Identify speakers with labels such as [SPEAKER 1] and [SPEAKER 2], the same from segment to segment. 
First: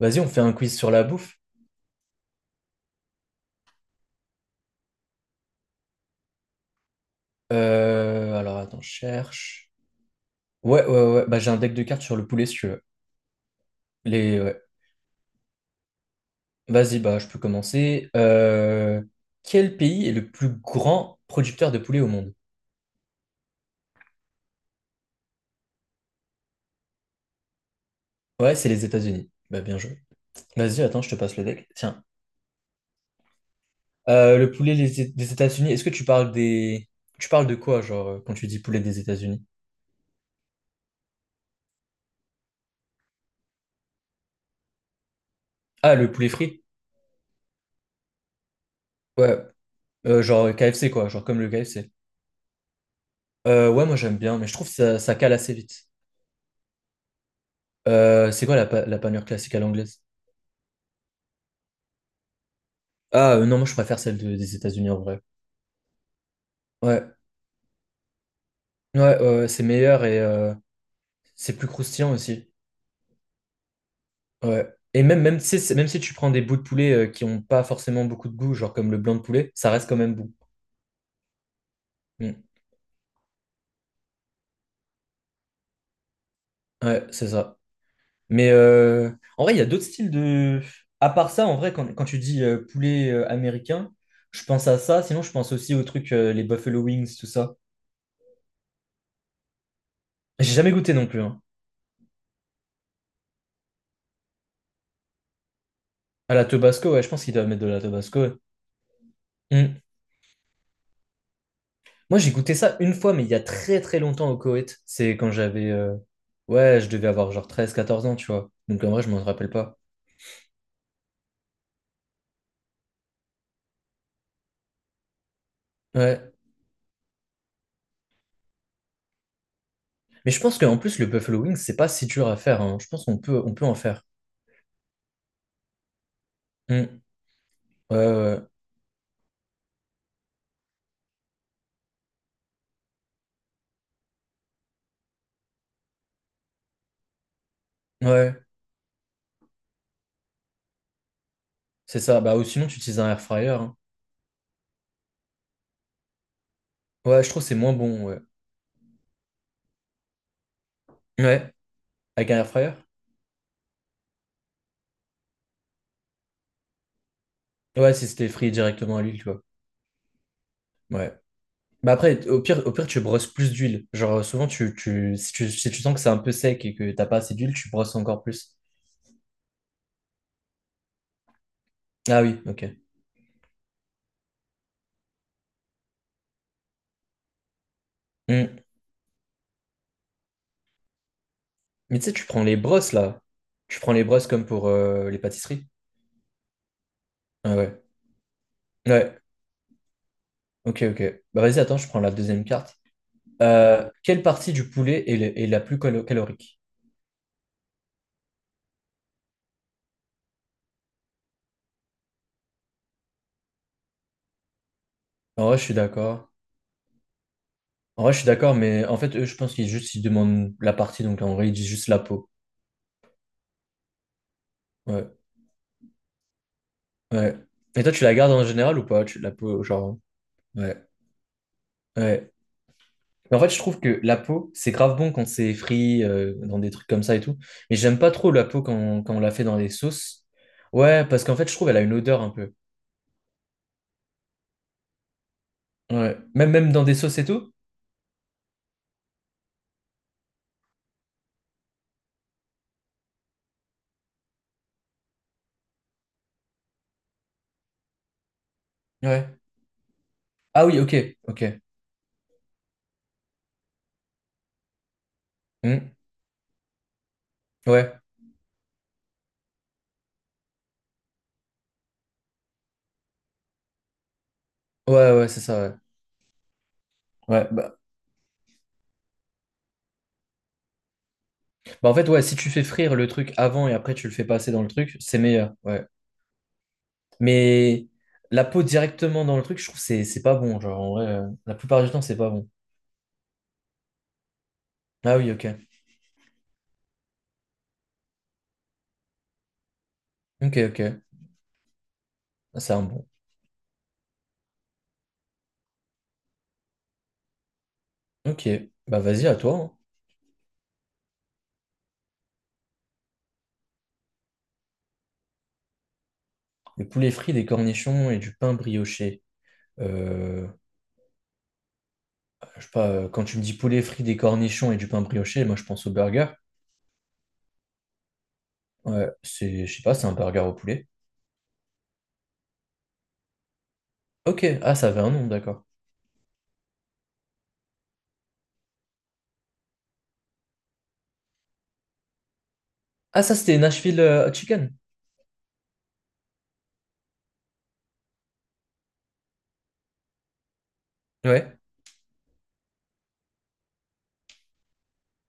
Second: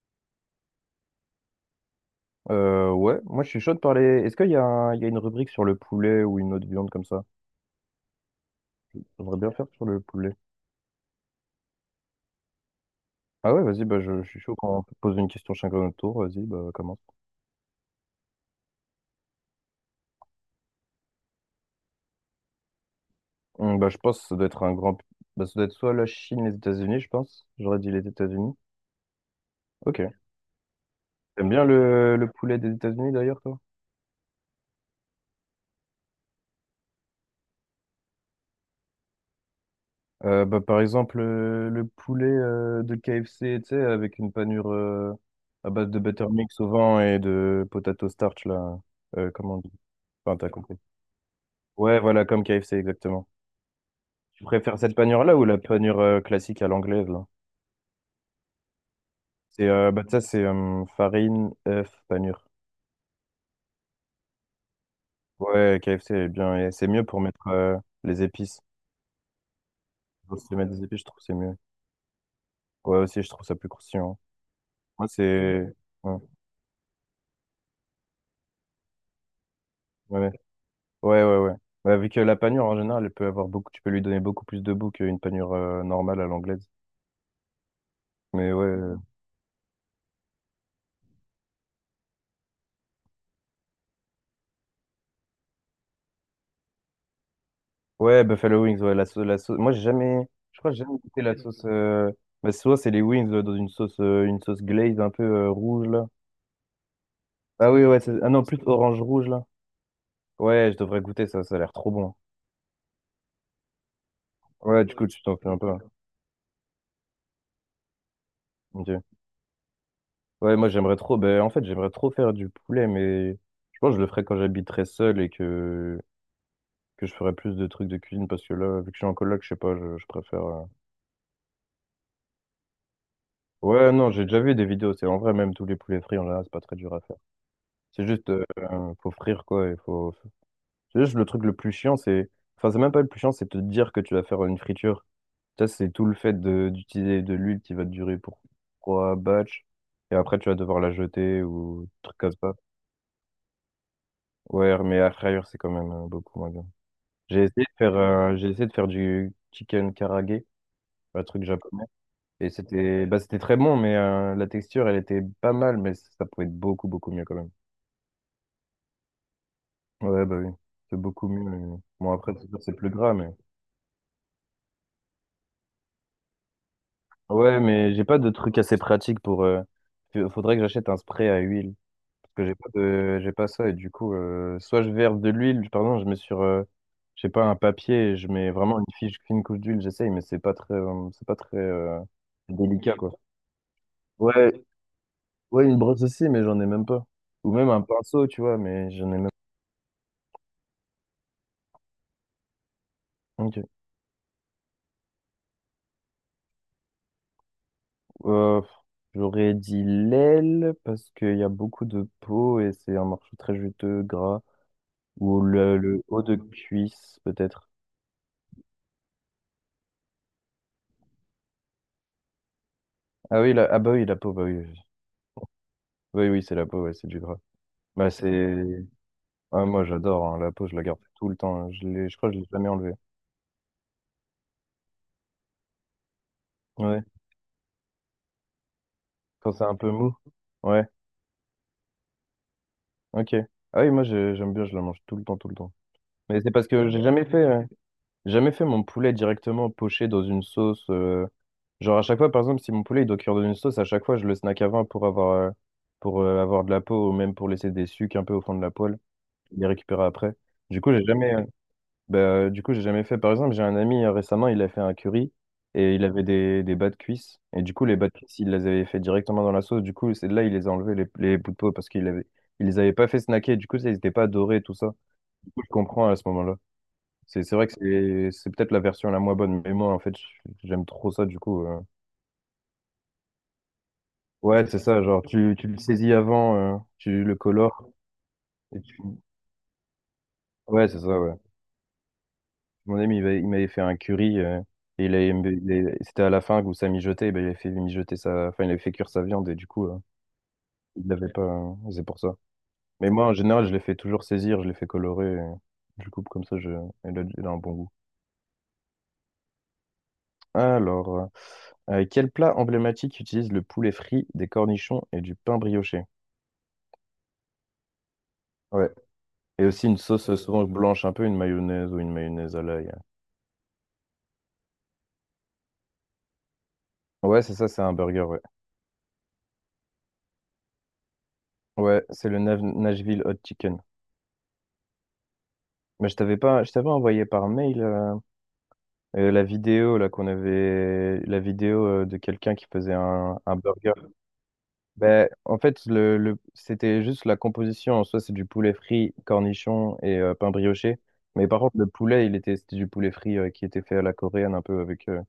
[SPEAKER 1] Vas-y, on fait un quiz sur la bouffe.
[SPEAKER 2] Ouais, moi je suis chaud de parler. Est-ce qu'il y a, il y a une rubrique sur le poulet ou une autre viande comme ça?
[SPEAKER 1] Attends, je
[SPEAKER 2] J'aimerais bien faire
[SPEAKER 1] cherche.
[SPEAKER 2] sur le poulet.
[SPEAKER 1] Ouais, ouais, ouais. Bah, j'ai un deck de cartes sur le poulet, si tu veux.
[SPEAKER 2] Ah ouais, vas-y, bah, je
[SPEAKER 1] Les,
[SPEAKER 2] suis chaud
[SPEAKER 1] ouais.
[SPEAKER 2] quand on peut poser une question chacun à notre tour. Vas-y, bah,
[SPEAKER 1] Vas-y,
[SPEAKER 2] commence.
[SPEAKER 1] bah, je peux commencer. Quel pays est le plus grand producteur de poulet au monde?
[SPEAKER 2] Bah, je pense que ça doit être un grand. Bah, ça doit être soit la Chine, les États-Unis, je pense. J'aurais dit les
[SPEAKER 1] Ouais,
[SPEAKER 2] États-Unis.
[SPEAKER 1] c'est les États-Unis. Bah, bien joué.
[SPEAKER 2] Ok.
[SPEAKER 1] Vas-y, attends, je te passe le
[SPEAKER 2] T'aimes bien
[SPEAKER 1] deck. Tiens.
[SPEAKER 2] le poulet des États-Unis d'ailleurs, toi?
[SPEAKER 1] Le poulet des des États-Unis, est-ce que tu parles des... Tu parles de quoi, genre, quand tu dis poulet des États-Unis?
[SPEAKER 2] Bah, par exemple, le poulet de KFC, tu sais, avec une panure à base
[SPEAKER 1] Ah,
[SPEAKER 2] de
[SPEAKER 1] le poulet
[SPEAKER 2] Buttermix
[SPEAKER 1] frit?
[SPEAKER 2] au vent et de potato starch, là.
[SPEAKER 1] Ouais.
[SPEAKER 2] Comment on dit?
[SPEAKER 1] Euh,
[SPEAKER 2] Enfin, t'as
[SPEAKER 1] genre
[SPEAKER 2] compris.
[SPEAKER 1] KFC, quoi. Genre comme le KFC.
[SPEAKER 2] Ouais, voilà, comme KFC, exactement.
[SPEAKER 1] Ouais, moi, j'aime bien,
[SPEAKER 2] Tu
[SPEAKER 1] mais je trouve que
[SPEAKER 2] préfères cette
[SPEAKER 1] ça cale
[SPEAKER 2] panure-là ou
[SPEAKER 1] assez
[SPEAKER 2] la
[SPEAKER 1] vite.
[SPEAKER 2] panure classique à l'anglaise, là?
[SPEAKER 1] C'est quoi la panure classique à
[SPEAKER 2] C'est,
[SPEAKER 1] l'anglaise?
[SPEAKER 2] bah, ça, c'est farine, œuf, panure.
[SPEAKER 1] Ah non, moi je préfère celle des États-Unis en vrai.
[SPEAKER 2] Ouais, KFC est bien. Et c'est
[SPEAKER 1] Ouais,
[SPEAKER 2] mieux pour mettre les épices.
[SPEAKER 1] ouais, ouais, ouais, c'est meilleur et
[SPEAKER 2] Pour se
[SPEAKER 1] euh,
[SPEAKER 2] mettre des épices, je trouve que c'est
[SPEAKER 1] c'est
[SPEAKER 2] mieux.
[SPEAKER 1] plus croustillant aussi.
[SPEAKER 2] Ouais, aussi, je trouve ça plus croustillant.
[SPEAKER 1] Ouais. Et
[SPEAKER 2] Moi,
[SPEAKER 1] même, même, tu sais,
[SPEAKER 2] c'est.
[SPEAKER 1] c'est- même si tu
[SPEAKER 2] Ouais,
[SPEAKER 1] prends des bouts de poulet qui ont pas forcément beaucoup de goût, genre comme le blanc de poulet, ça reste quand même
[SPEAKER 2] ouais,
[SPEAKER 1] bon.
[SPEAKER 2] ouais, ouais. Ouais. Ouais, bah, vu que la
[SPEAKER 1] Mm.
[SPEAKER 2] panure, en général, elle peut avoir beaucoup... tu peux lui donner beaucoup plus de goût qu'une panure normale à l'anglaise.
[SPEAKER 1] Ouais, c'est ça. Mais
[SPEAKER 2] Mais ouais.
[SPEAKER 1] euh, en vrai, il y a d'autres styles de. À part ça, en vrai, quand tu dis poulet américain, je pense à ça. Sinon, je pense aussi aux trucs, les Buffalo Wings, tout ça.
[SPEAKER 2] Ouais, Buffalo Wings, ouais, la sauce, la sauce. Moi, j'ai jamais,
[SPEAKER 1] J'ai
[SPEAKER 2] je
[SPEAKER 1] jamais
[SPEAKER 2] crois que j'ai
[SPEAKER 1] goûté
[SPEAKER 2] jamais
[SPEAKER 1] non plus,
[SPEAKER 2] goûté la
[SPEAKER 1] hein.
[SPEAKER 2] sauce. Bah, souvent, c'est les wings dans une sauce glaze un peu rouge, là.
[SPEAKER 1] À la Tabasco, ouais, je pense qu'ils doivent mettre de
[SPEAKER 2] Ah
[SPEAKER 1] la
[SPEAKER 2] oui, ouais,
[SPEAKER 1] Tabasco,
[SPEAKER 2] ah
[SPEAKER 1] ouais.
[SPEAKER 2] non, plus orange-rouge, là.
[SPEAKER 1] Mm.
[SPEAKER 2] Ouais, je devrais goûter ça, ça a l'air trop bon.
[SPEAKER 1] Moi, j'ai goûté ça une fois, mais il y a très très longtemps au Koweït.
[SPEAKER 2] Ouais, du coup,
[SPEAKER 1] C'est
[SPEAKER 2] tu
[SPEAKER 1] quand
[SPEAKER 2] t'en fais un peu,
[SPEAKER 1] j'avais...
[SPEAKER 2] hein.
[SPEAKER 1] euh, Ouais, je devais avoir genre treize quatorze ans, tu vois. Donc en
[SPEAKER 2] Ok.
[SPEAKER 1] vrai, je m'en rappelle pas.
[SPEAKER 2] Ouais, moi, j'aimerais trop, ben, en fait, j'aimerais trop faire du poulet, mais je pense que je le ferai quand j'habiterai seul et
[SPEAKER 1] Ouais.
[SPEAKER 2] que je ferai plus de trucs de cuisine parce que là, vu que je suis en coloc, je sais pas, je
[SPEAKER 1] Mais je
[SPEAKER 2] préfère.
[SPEAKER 1] pense
[SPEAKER 2] euh.
[SPEAKER 1] qu'en plus, le buffalo wings c'est pas si dur à faire, hein. Je pense qu'on peut, on peut en
[SPEAKER 2] Ouais,
[SPEAKER 1] faire.
[SPEAKER 2] non, j'ai déjà vu des vidéos, c'est en vrai, même tous les poulets frits, en général, c'est pas très dur à
[SPEAKER 1] Hmm.
[SPEAKER 2] faire.
[SPEAKER 1] Ouais,
[SPEAKER 2] C'est juste,
[SPEAKER 1] ouais.
[SPEAKER 2] faut frire quoi. Il faut... C'est juste le truc le plus chiant, c'est. Enfin, c'est même pas le plus chiant, c'est te dire que tu vas faire une friture. Ça, c'est tout le d'utiliser de, l'huile qui va te
[SPEAKER 1] Ouais,
[SPEAKER 2] durer pour
[SPEAKER 1] Ouais,
[SPEAKER 2] trois batchs. Et après, tu vas devoir la jeter ou des
[SPEAKER 1] c'est
[SPEAKER 2] trucs
[SPEAKER 1] ça.
[SPEAKER 2] comme
[SPEAKER 1] Bah, ou
[SPEAKER 2] ça.
[SPEAKER 1] sinon, tu utilises un air fryer, hein.
[SPEAKER 2] Ouais, mais à frire, c'est quand même beaucoup moins bien.
[SPEAKER 1] Ouais, je trouve que c'est moins bon, ouais.
[SPEAKER 2] J'ai essayé de faire du chicken karage, un truc
[SPEAKER 1] Ouais,
[SPEAKER 2] japonais.
[SPEAKER 1] avec un air fryer?
[SPEAKER 2] C'était très bon, mais la texture, elle était pas mal, mais ça pouvait être beaucoup mieux quand même.
[SPEAKER 1] Ouais, si c'était frit directement à l'huile, tu vois.
[SPEAKER 2] Ouais, bah oui, c'est
[SPEAKER 1] Ouais.
[SPEAKER 2] beaucoup mieux.
[SPEAKER 1] Bah
[SPEAKER 2] Bon,
[SPEAKER 1] après,
[SPEAKER 2] après, c'est sûr,
[SPEAKER 1] au
[SPEAKER 2] c'est
[SPEAKER 1] pire,
[SPEAKER 2] plus
[SPEAKER 1] tu
[SPEAKER 2] gras,
[SPEAKER 1] brosses
[SPEAKER 2] mais.
[SPEAKER 1] plus d'huile. Genre, souvent, si tu sens que c'est un peu sec et que t'as pas assez d'huile,
[SPEAKER 2] Ouais,
[SPEAKER 1] tu
[SPEAKER 2] mais
[SPEAKER 1] brosses
[SPEAKER 2] j'ai pas
[SPEAKER 1] encore
[SPEAKER 2] de
[SPEAKER 1] plus.
[SPEAKER 2] truc assez pratique pour. Faudrait que j'achète un spray à huile.
[SPEAKER 1] Ah
[SPEAKER 2] Parce
[SPEAKER 1] oui,
[SPEAKER 2] que j'ai
[SPEAKER 1] ok.
[SPEAKER 2] pas de... j'ai pas ça. Et du coup, soit je verse de l'huile, pardon, je mets sur, je sais pas, un papier et je mets
[SPEAKER 1] Mm.
[SPEAKER 2] vraiment une fiche, une couche d'huile, j'essaye, mais c'est pas très
[SPEAKER 1] Mais tu sais, tu prends les brosses
[SPEAKER 2] délicat, quoi.
[SPEAKER 1] là. Tu prends les brosses comme
[SPEAKER 2] Ouais,
[SPEAKER 1] pour les
[SPEAKER 2] ouais,
[SPEAKER 1] pâtisseries.
[SPEAKER 2] une brosse aussi, mais j'en ai même pas. Ou
[SPEAKER 1] Ah
[SPEAKER 2] même
[SPEAKER 1] ouais.
[SPEAKER 2] un pinceau, tu vois, mais j'en ai
[SPEAKER 1] Ouais.
[SPEAKER 2] même
[SPEAKER 1] Ok, ok. Bah vas-y, attends, je prends la deuxième carte.
[SPEAKER 2] Ok.
[SPEAKER 1] Quelle partie du poulet est la plus calorique?
[SPEAKER 2] Euh, j'aurais dit l'aile parce qu'il y a beaucoup de peau et c'est un morceau très juteux, gras. Ou
[SPEAKER 1] En vrai, je suis
[SPEAKER 2] le haut
[SPEAKER 1] d'accord.
[SPEAKER 2] de cuisse, peut-être.
[SPEAKER 1] En vrai, je suis d'accord, mais en fait, eux, je pense qu'ils juste ils demandent la partie, donc en vrai, ils disent juste la peau.
[SPEAKER 2] Ah oui, la... ah bah oui, la peau, bah oui. Oui,
[SPEAKER 1] Ouais.
[SPEAKER 2] oui, oui, c'est la peau, ouais, c'est du
[SPEAKER 1] Ouais.
[SPEAKER 2] gras.
[SPEAKER 1] Et toi, tu
[SPEAKER 2] Bah
[SPEAKER 1] la gardes en
[SPEAKER 2] c'est.
[SPEAKER 1] général ou pas? Tu, la peau,
[SPEAKER 2] Ah, moi
[SPEAKER 1] genre.
[SPEAKER 2] j'adore, hein, la peau,
[SPEAKER 1] Ouais.
[SPEAKER 2] je la garde tout le temps, hein. Je l'ai... je crois
[SPEAKER 1] Ouais.
[SPEAKER 2] que je l'ai jamais enlevée.
[SPEAKER 1] Mais en fait, je trouve que la peau, c'est grave bon quand c'est frit, dans des trucs comme
[SPEAKER 2] Ouais.
[SPEAKER 1] ça et tout. Mais j'aime pas trop la peau quand on la fait
[SPEAKER 2] Quand
[SPEAKER 1] dans
[SPEAKER 2] c'est
[SPEAKER 1] des
[SPEAKER 2] un peu mou.
[SPEAKER 1] sauces.
[SPEAKER 2] Ouais,
[SPEAKER 1] Ouais, parce qu'en fait, je trouve elle a une odeur un peu.
[SPEAKER 2] ok. Ah oui, j'aime bien, je la mange tout le temps, tout le temps.
[SPEAKER 1] Ouais.
[SPEAKER 2] Mais
[SPEAKER 1] Même,
[SPEAKER 2] c'est parce
[SPEAKER 1] même dans
[SPEAKER 2] que
[SPEAKER 1] des sauces et tout.
[SPEAKER 2] j'ai jamais fait mon poulet directement poché dans une sauce. Genre à chaque fois, par exemple, si mon poulet il doit cuire dans une sauce, à chaque fois je le snack avant pour avoir de la peau ou même pour laisser des sucs un peu au fond de la poêle,
[SPEAKER 1] Ouais.
[SPEAKER 2] les récupérer après.
[SPEAKER 1] Ah oui,
[SPEAKER 2] Du coup,
[SPEAKER 1] ok,
[SPEAKER 2] j'ai jamais,
[SPEAKER 1] ok.
[SPEAKER 2] bah du coup, j'ai jamais fait. Par exemple, j'ai un ami récemment, il a fait un curry
[SPEAKER 1] Hmm.
[SPEAKER 2] et il avait des bas de cuisse. Et du coup, les
[SPEAKER 1] Ouais,
[SPEAKER 2] bas de cuisse, il les avait fait directement dans la sauce. Du coup, c'est de là, il les a enlevés, les bouts de peau, parce qu'il avait, il les avait pas fait snacker. Du coup, ça, ils étaient pas dorés, tout ça.
[SPEAKER 1] ouais, ouais, c'est ça,
[SPEAKER 2] Je
[SPEAKER 1] ouais.
[SPEAKER 2] comprends à ce moment-là. C'est
[SPEAKER 1] Ouais,
[SPEAKER 2] vrai que
[SPEAKER 1] bah,
[SPEAKER 2] c'est peut-être la version la moins bonne. Mais moi, en fait, j'aime trop ça, du coup.
[SPEAKER 1] bah en fait, ouais, si tu fais frire le truc avant et après tu le fais passer dans
[SPEAKER 2] Ouais,
[SPEAKER 1] le
[SPEAKER 2] c'est
[SPEAKER 1] truc,
[SPEAKER 2] ça.
[SPEAKER 1] c'est
[SPEAKER 2] Genre,
[SPEAKER 1] meilleur,
[SPEAKER 2] tu le
[SPEAKER 1] ouais.
[SPEAKER 2] saisis avant, tu le
[SPEAKER 1] Mais
[SPEAKER 2] colores.
[SPEAKER 1] la peau
[SPEAKER 2] Et tu...
[SPEAKER 1] directement dans le truc, je trouve que c'est pas bon, genre,
[SPEAKER 2] Ouais,
[SPEAKER 1] en
[SPEAKER 2] c'est
[SPEAKER 1] vrai,
[SPEAKER 2] ça, ouais.
[SPEAKER 1] la plupart du temps, c'est pas bon.
[SPEAKER 2] Mon ami, il m'avait fait un curry. Et
[SPEAKER 1] Ah oui, ok.
[SPEAKER 2] c'était à la fin que ça mijotait. Ben, il avait fait mijoter sa, enfin, il avait fait cuire sa viande. Et du coup,
[SPEAKER 1] Ok, ok.
[SPEAKER 2] il l'avait pas. Euh, c'est pour ça.
[SPEAKER 1] Ah, c'est un bon.
[SPEAKER 2] Mais moi, en général, je les fais toujours saisir. Je les fais colorer. Euh, je le coupe comme ça. Il a, elle a un bon goût.
[SPEAKER 1] Ok, bah vas-y, à toi, hein.
[SPEAKER 2] Alors, quel plat emblématique utilise le poulet frit, des cornichons et du pain brioché?
[SPEAKER 1] Des poulets frits, des cornichons et du pain
[SPEAKER 2] Ouais.
[SPEAKER 1] brioché.
[SPEAKER 2] Et aussi une sauce
[SPEAKER 1] Euh,
[SPEAKER 2] souvent blanche, un peu une mayonnaise ou une mayonnaise à
[SPEAKER 1] je sais pas,
[SPEAKER 2] l'ail.
[SPEAKER 1] quand tu me dis poulet frit, des cornichons et du pain brioché, moi je pense au burger.
[SPEAKER 2] Ouais, c'est ça, c'est un burger, ouais.
[SPEAKER 1] Ouais, c'est, je sais pas, c'est un burger au poulet.
[SPEAKER 2] Ouais, c'est le Nashville Hot Chicken.
[SPEAKER 1] Ok, ah, ça avait un nom, d'accord.
[SPEAKER 2] Mais je t'avais pas, je t'avais envoyé par mail la vidéo là qu'on avait, la vidéo de quelqu'un qui faisait
[SPEAKER 1] Ah, ça
[SPEAKER 2] un
[SPEAKER 1] c'était
[SPEAKER 2] burger.
[SPEAKER 1] Nashville Hot Chicken.
[SPEAKER 2] Ben, en fait, c'était juste la composition en soi, c'est du poulet frit, cornichon et pain brioché. Mais
[SPEAKER 1] Ouais,
[SPEAKER 2] par contre, le poulet, c'était du poulet frit qui était fait à la coréenne un peu avec,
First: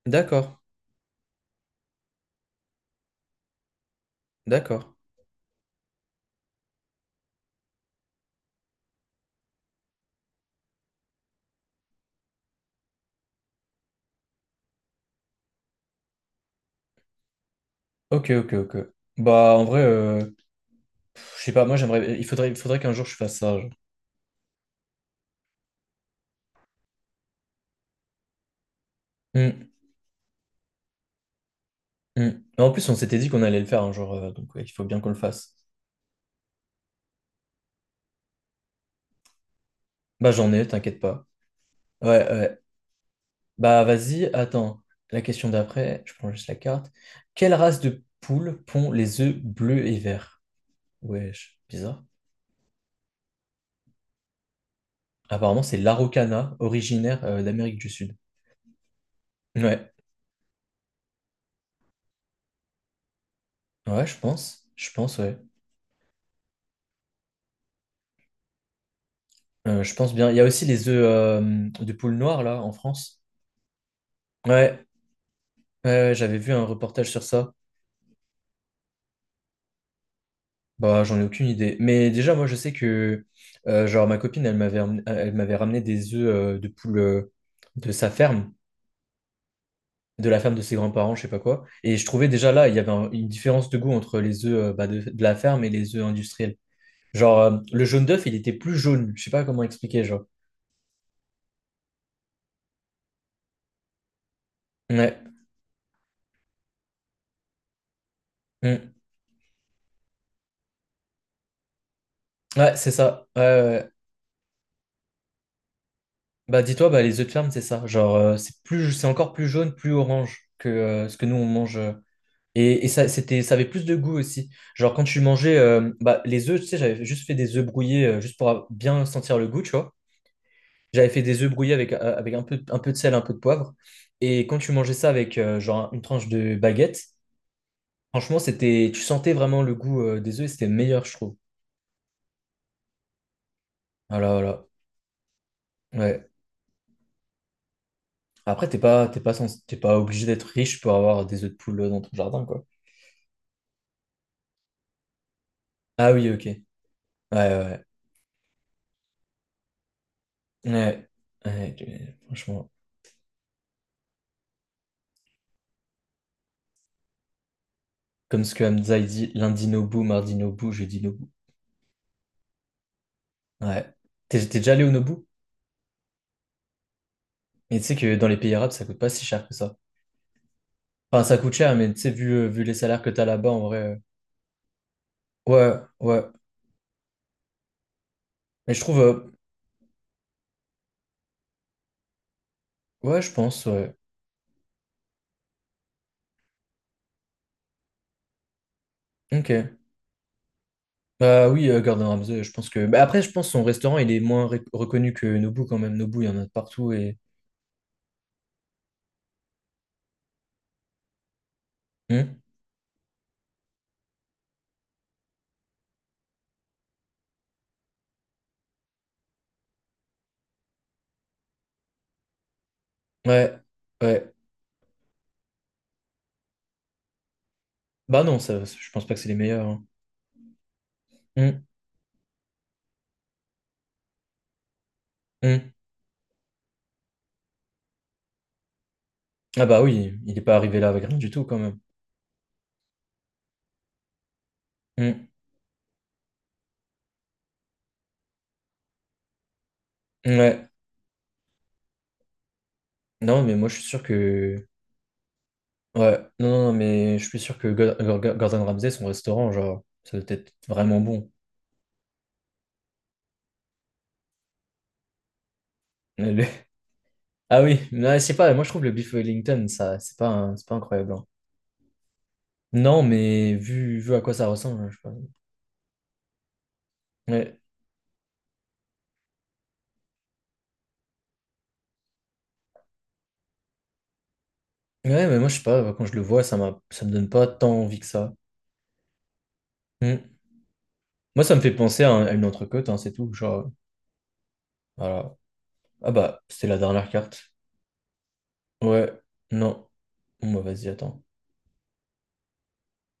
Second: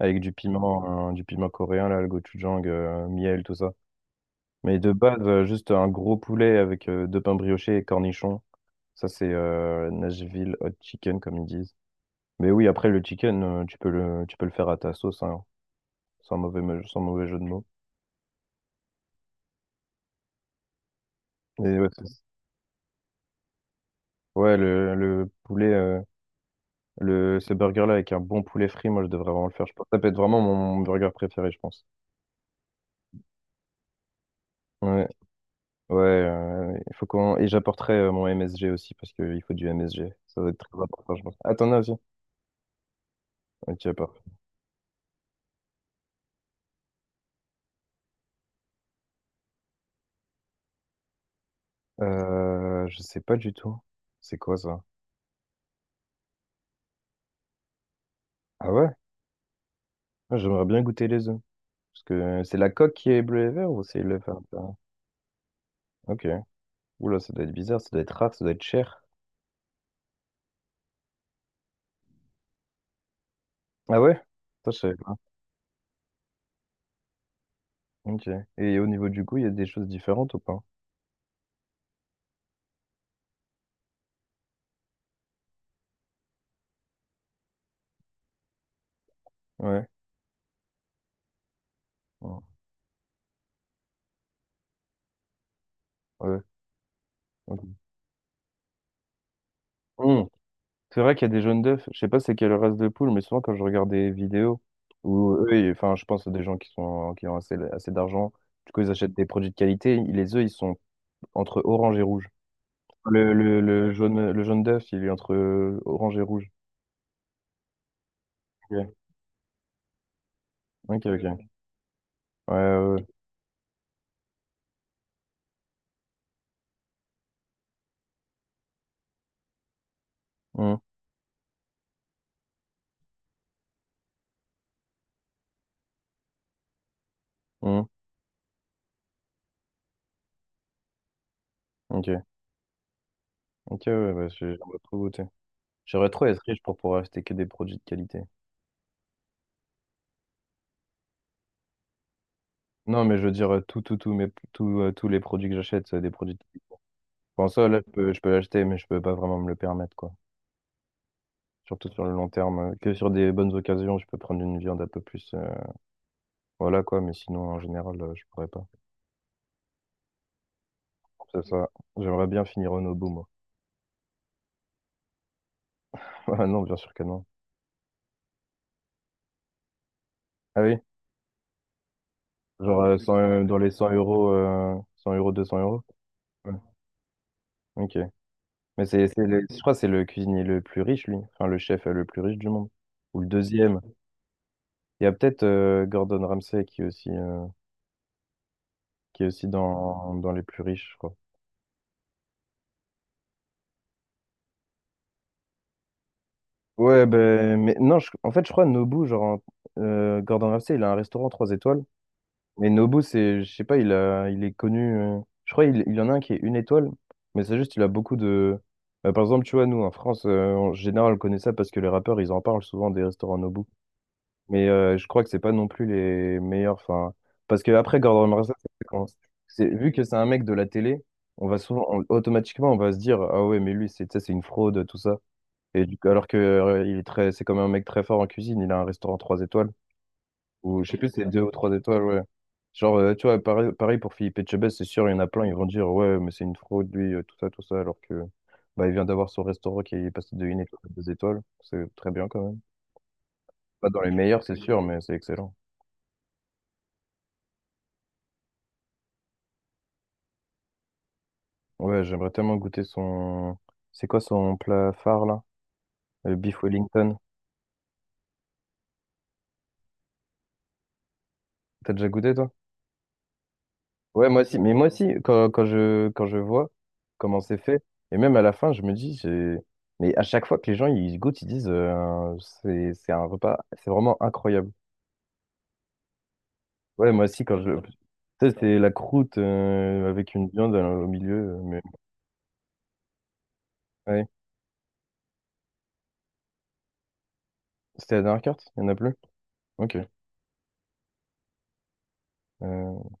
[SPEAKER 2] avec du
[SPEAKER 1] d'accord,
[SPEAKER 2] piment, hein, du piment coréen là, le gochujang, miel, tout ça. Mais de
[SPEAKER 1] d'accord.
[SPEAKER 2] base, juste un gros poulet avec deux pains briochés et cornichons. Ça, c'est Nashville hot chicken comme ils disent. Mais oui, après le chicken, tu peux le faire à ta sauce, hein. Sans sans mauvais jeu de mots.
[SPEAKER 1] Ok, ok, ok. Bah, en vrai, pff, je sais pas, moi
[SPEAKER 2] Et
[SPEAKER 1] j'aimerais, il faudrait qu'un jour je fasse ça, genre.
[SPEAKER 2] ouais, le poulet, ce burger-là avec un bon poulet frit, moi je devrais vraiment le faire.
[SPEAKER 1] Hum,
[SPEAKER 2] Je pense. Ça peut être vraiment mon burger préféré, je pense.
[SPEAKER 1] Mais en plus, on s'était dit qu'on allait le faire un jour, donc ouais, il faut bien qu'on
[SPEAKER 2] Ouais,
[SPEAKER 1] le fasse.
[SPEAKER 2] ouais, il faut qu'on... Et j'apporterai mon MSG aussi, parce qu'il faut du MSG.
[SPEAKER 1] Bah,
[SPEAKER 2] Ça va
[SPEAKER 1] j'en
[SPEAKER 2] être
[SPEAKER 1] ai,
[SPEAKER 2] très
[SPEAKER 1] t'inquiète
[SPEAKER 2] important, je
[SPEAKER 1] pas.
[SPEAKER 2] pense. Ah, t'en as aussi?
[SPEAKER 1] Ouais, ouais. Bah
[SPEAKER 2] Ok, parfait.
[SPEAKER 1] vas-y, attends. La question d'après, je prends juste la carte. Quelle race de poule pond les œufs bleus et verts? Wesh, bizarre.
[SPEAKER 2] Je sais pas du tout. C'est quoi ça?
[SPEAKER 1] Apparemment, c'est l'Araucana, originaire d'Amérique du Sud.
[SPEAKER 2] Ah ouais?
[SPEAKER 1] Ouais,
[SPEAKER 2] Ah, j'aimerais bien goûter les œufs. Parce que c'est la coque qui est bleu et vert ou c'est
[SPEAKER 1] ouais, je
[SPEAKER 2] le...
[SPEAKER 1] pense. Je pense, ouais.
[SPEAKER 2] Ok. Oula, ça doit être bizarre, ça doit être rare, ça doit être cher.
[SPEAKER 1] Je pense bien. Il y a aussi les œufs de poule noire, là, en France.
[SPEAKER 2] Ah ouais? Ça, je
[SPEAKER 1] Ouais,
[SPEAKER 2] savais pas.
[SPEAKER 1] ouais, ouais, j'avais vu un reportage sur ça.
[SPEAKER 2] Ok. Et au niveau du goût, il y a des choses différentes ou pas?
[SPEAKER 1] Bah, j'en ai aucune idée. Mais déjà, moi, je sais que, genre, ma copine, elle m'avait ramené des œufs de poule de sa ferme.
[SPEAKER 2] Ouais.
[SPEAKER 1] De la ferme de ses grands-parents, je sais pas quoi. Et je trouvais
[SPEAKER 2] Ouais.
[SPEAKER 1] déjà là, il y avait une différence de goût entre les œufs bah, de la ferme et les œufs
[SPEAKER 2] Ouais.
[SPEAKER 1] industriels. Genre,
[SPEAKER 2] Ok.
[SPEAKER 1] le jaune d'œuf, il était plus jaune. Je sais pas comment expliquer, genre.
[SPEAKER 2] Hmm. C'est vrai qu'il y a des jaunes d'œufs. Je sais pas c'est quelle race de poule, mais souvent quand je regarde des vidéos où
[SPEAKER 1] Ouais,
[SPEAKER 2] enfin, je pense à des gens qui sont qui ont assez d'argent, du coup ils
[SPEAKER 1] Mm.
[SPEAKER 2] achètent des produits de qualité. Les œufs, ils sont entre orange et rouge.
[SPEAKER 1] Ouais, c'est ça. Ouais, ouais, ouais.
[SPEAKER 2] Le jaune d'œuf, il est entre orange et rouge.
[SPEAKER 1] Bah, dis-toi, bah, les œufs de ferme, c'est ça. Genre, c'est plus,
[SPEAKER 2] Ok,
[SPEAKER 1] c'est encore plus jaune, plus orange que
[SPEAKER 2] ok.
[SPEAKER 1] ce que nous, on
[SPEAKER 2] Ok.
[SPEAKER 1] mange.
[SPEAKER 2] Ouais,
[SPEAKER 1] Et
[SPEAKER 2] ouais.
[SPEAKER 1] ça, c'était, ça avait plus de goût aussi. Genre, quand tu mangeais bah, les œufs, tu sais, j'avais juste fait des œufs brouillés juste pour bien sentir le goût, tu vois.
[SPEAKER 2] Ouais.
[SPEAKER 1] J'avais fait des œufs brouillés avec, avec un peu de sel, un peu de poivre. Et quand tu mangeais ça avec genre une tranche de baguette,
[SPEAKER 2] Hmm. Hmm.
[SPEAKER 1] franchement, c'était, tu sentais vraiment le goût des œufs et c'était meilleur, je trouve.
[SPEAKER 2] Ok. Ok, ouais, ouais,
[SPEAKER 1] Voilà, voilà.
[SPEAKER 2] j'aimerais trop goûter. J'aimerais trop
[SPEAKER 1] Ouais.
[SPEAKER 2] être riche pour pouvoir acheter que des produits de qualité.
[SPEAKER 1] Après, t'es pas, t'es pas obligé d'être riche pour avoir des œufs de poule dans ton jardin, quoi.
[SPEAKER 2] Non, mais je veux dire, tout, tous les produits que j'achète, c'est
[SPEAKER 1] Ah
[SPEAKER 2] des
[SPEAKER 1] oui,
[SPEAKER 2] produits
[SPEAKER 1] ok. Ouais,
[SPEAKER 2] typiques. Enfin, ça, là,
[SPEAKER 1] ouais,
[SPEAKER 2] je peux l'acheter, mais je peux pas vraiment me le permettre, quoi.
[SPEAKER 1] ouais. Ouais, tu-
[SPEAKER 2] Surtout sur le long terme.
[SPEAKER 1] franchement.
[SPEAKER 2] Euh, que sur des bonnes occasions, je peux prendre une viande un peu plus. Euh, voilà, quoi. Mais sinon, en général, je
[SPEAKER 1] Comme
[SPEAKER 2] pourrais
[SPEAKER 1] ce que
[SPEAKER 2] pas.
[SPEAKER 1] Hamza il dit, lundi Nobu, mardi Nobu, jeudi Nobu.
[SPEAKER 2] C'est ça. J'aimerais bien finir au Nobu, moi.
[SPEAKER 1] Ouais. T'es t'es déjà allé au Nobu?
[SPEAKER 2] Ah non, bien sûr que non.
[SPEAKER 1] Et tu sais que dans les pays arabes, ça coûte pas si cher que ça.
[SPEAKER 2] Ah oui?
[SPEAKER 1] Enfin, ça coûte cher, mais tu sais, vu, vu les
[SPEAKER 2] Genre,
[SPEAKER 1] salaires que
[SPEAKER 2] 100,
[SPEAKER 1] t'as là-bas,
[SPEAKER 2] dans
[SPEAKER 1] en
[SPEAKER 2] les 100
[SPEAKER 1] vrai.
[SPEAKER 2] euros, 100 euros, 200
[SPEAKER 1] Ouais,
[SPEAKER 2] euros?
[SPEAKER 1] ouais.
[SPEAKER 2] Ouais. Ok.
[SPEAKER 1] Mais je
[SPEAKER 2] Mais
[SPEAKER 1] trouve,
[SPEAKER 2] c'est le- je crois que c'est le cuisinier le plus riche, lui. Enfin, le chef le plus riche du monde. Ou
[SPEAKER 1] ouais,
[SPEAKER 2] le
[SPEAKER 1] je pense,
[SPEAKER 2] deuxième.
[SPEAKER 1] ouais.
[SPEAKER 2] Il y a peut-être Gordon Ramsay qui est aussi. Euh, qui est aussi
[SPEAKER 1] Ok.
[SPEAKER 2] dans, dans les plus riches, je crois.
[SPEAKER 1] Bah oui, Gordon Ramsay, je pense que. Bah, après, je pense son restaurant, il est moins reconnu que Nobu quand même. Nobu, il y en a de partout
[SPEAKER 2] Ouais,
[SPEAKER 1] et.
[SPEAKER 2] ben, mais non, je- en fait, je crois Nobu, genre, Gordon Ramsay, il a un restaurant 3 étoiles.
[SPEAKER 1] Hmm.
[SPEAKER 2] Mais Nobu, c'est, je sais pas, il est connu. Euh, je crois il y en a un qui est une étoile, mais c'est juste, il a beaucoup de. Bah, par exemple, tu vois, nous, en France, en général, on connaît ça parce que les rappeurs, ils en parlent souvent des restaurants
[SPEAKER 1] Ouais,
[SPEAKER 2] Nobu.
[SPEAKER 1] ouais.
[SPEAKER 2] Mais je crois que c'est pas non plus les meilleurs. Enfin, parce que après,
[SPEAKER 1] Bah
[SPEAKER 2] Gordon
[SPEAKER 1] non,
[SPEAKER 2] Ramsay,
[SPEAKER 1] ça- je pense pas que c'est les meilleurs, hein.
[SPEAKER 2] vu que c'est un mec de la télé, on va souvent, automatiquement, on va se dire, ah ouais, mais lui, c'est, tu sais, c'est une fraude, tout ça.
[SPEAKER 1] Hmm, hmm.
[SPEAKER 2] Et du coup, alors que il est très, c'est comme un mec très fort en cuisine, il a un restaurant 3
[SPEAKER 1] Ah
[SPEAKER 2] étoiles,
[SPEAKER 1] bah oui, il est pas arrivé
[SPEAKER 2] ou
[SPEAKER 1] là
[SPEAKER 2] je sais
[SPEAKER 1] avec
[SPEAKER 2] plus,
[SPEAKER 1] rien
[SPEAKER 2] c'est
[SPEAKER 1] du
[SPEAKER 2] 2
[SPEAKER 1] tout
[SPEAKER 2] ou
[SPEAKER 1] quand
[SPEAKER 2] 3
[SPEAKER 1] même.
[SPEAKER 2] étoiles, ouais. Genre, tu vois, pareil pour Philippe Etchebest, c'est sûr, il y en
[SPEAKER 1] Hmm,
[SPEAKER 2] a plein, ils vont dire, ouais, mais c'est une fraude, lui, tout ça, alors que bah, il vient d'avoir son restaurant qui est passé de une
[SPEAKER 1] Ouais.
[SPEAKER 2] étoile à 2 étoiles, c'est très bien quand même.
[SPEAKER 1] Non, mais moi, je suis
[SPEAKER 2] Pas dans
[SPEAKER 1] sûr
[SPEAKER 2] les meilleurs, c'est
[SPEAKER 1] que.
[SPEAKER 2] sûr, mais c'est excellent.
[SPEAKER 1] Ouais. Non, non, non, mais je suis sûr que Gordon Ramsay, son restaurant, genre, ça doit être vraiment bon.
[SPEAKER 2] Ouais, j'aimerais tellement goûter son. C'est quoi son plat phare là? Le beef Wellington.
[SPEAKER 1] Ah oui, mais c'est pas, moi je trouve le beef Wellington, ça, c'est pas, c'est pas incroyable, hein.
[SPEAKER 2] T'as déjà goûté toi?
[SPEAKER 1] Non, mais vu, vu à
[SPEAKER 2] Ouais,
[SPEAKER 1] quoi
[SPEAKER 2] moi
[SPEAKER 1] ça
[SPEAKER 2] aussi. Mais
[SPEAKER 1] ressemble, hein,
[SPEAKER 2] moi
[SPEAKER 1] je sais
[SPEAKER 2] aussi,
[SPEAKER 1] pas.
[SPEAKER 2] quand je vois comment c'est
[SPEAKER 1] Ouais.
[SPEAKER 2] fait, et même à la fin, je me dis, j'ai... mais à chaque fois que les gens ils goûtent, ils disent, c'est un repas, c'est vraiment incroyable.
[SPEAKER 1] Ouais, mais moi je sais pas, bah, quand je le vois, ça m'a, ça me
[SPEAKER 2] Ouais, moi
[SPEAKER 1] donne
[SPEAKER 2] aussi,
[SPEAKER 1] pas
[SPEAKER 2] quand
[SPEAKER 1] tant
[SPEAKER 2] je. Tu
[SPEAKER 1] envie que ça.
[SPEAKER 2] sais, c'est la croûte
[SPEAKER 1] Hmm.
[SPEAKER 2] avec une viande au
[SPEAKER 1] Moi ça
[SPEAKER 2] milieu.
[SPEAKER 1] me
[SPEAKER 2] Euh,
[SPEAKER 1] fait
[SPEAKER 2] mais...
[SPEAKER 1] penser à, à une entrecôte, hein, c'est tout. Genre,
[SPEAKER 2] Ouais.
[SPEAKER 1] voilà. Ah bah, c'était la dernière carte.
[SPEAKER 2] C'était la dernière carte? Il n'y en a
[SPEAKER 1] Ouais,
[SPEAKER 2] plus?
[SPEAKER 1] non.
[SPEAKER 2] Ok.
[SPEAKER 1] Bon, bah vas-y, attends.
[SPEAKER 2] Euh,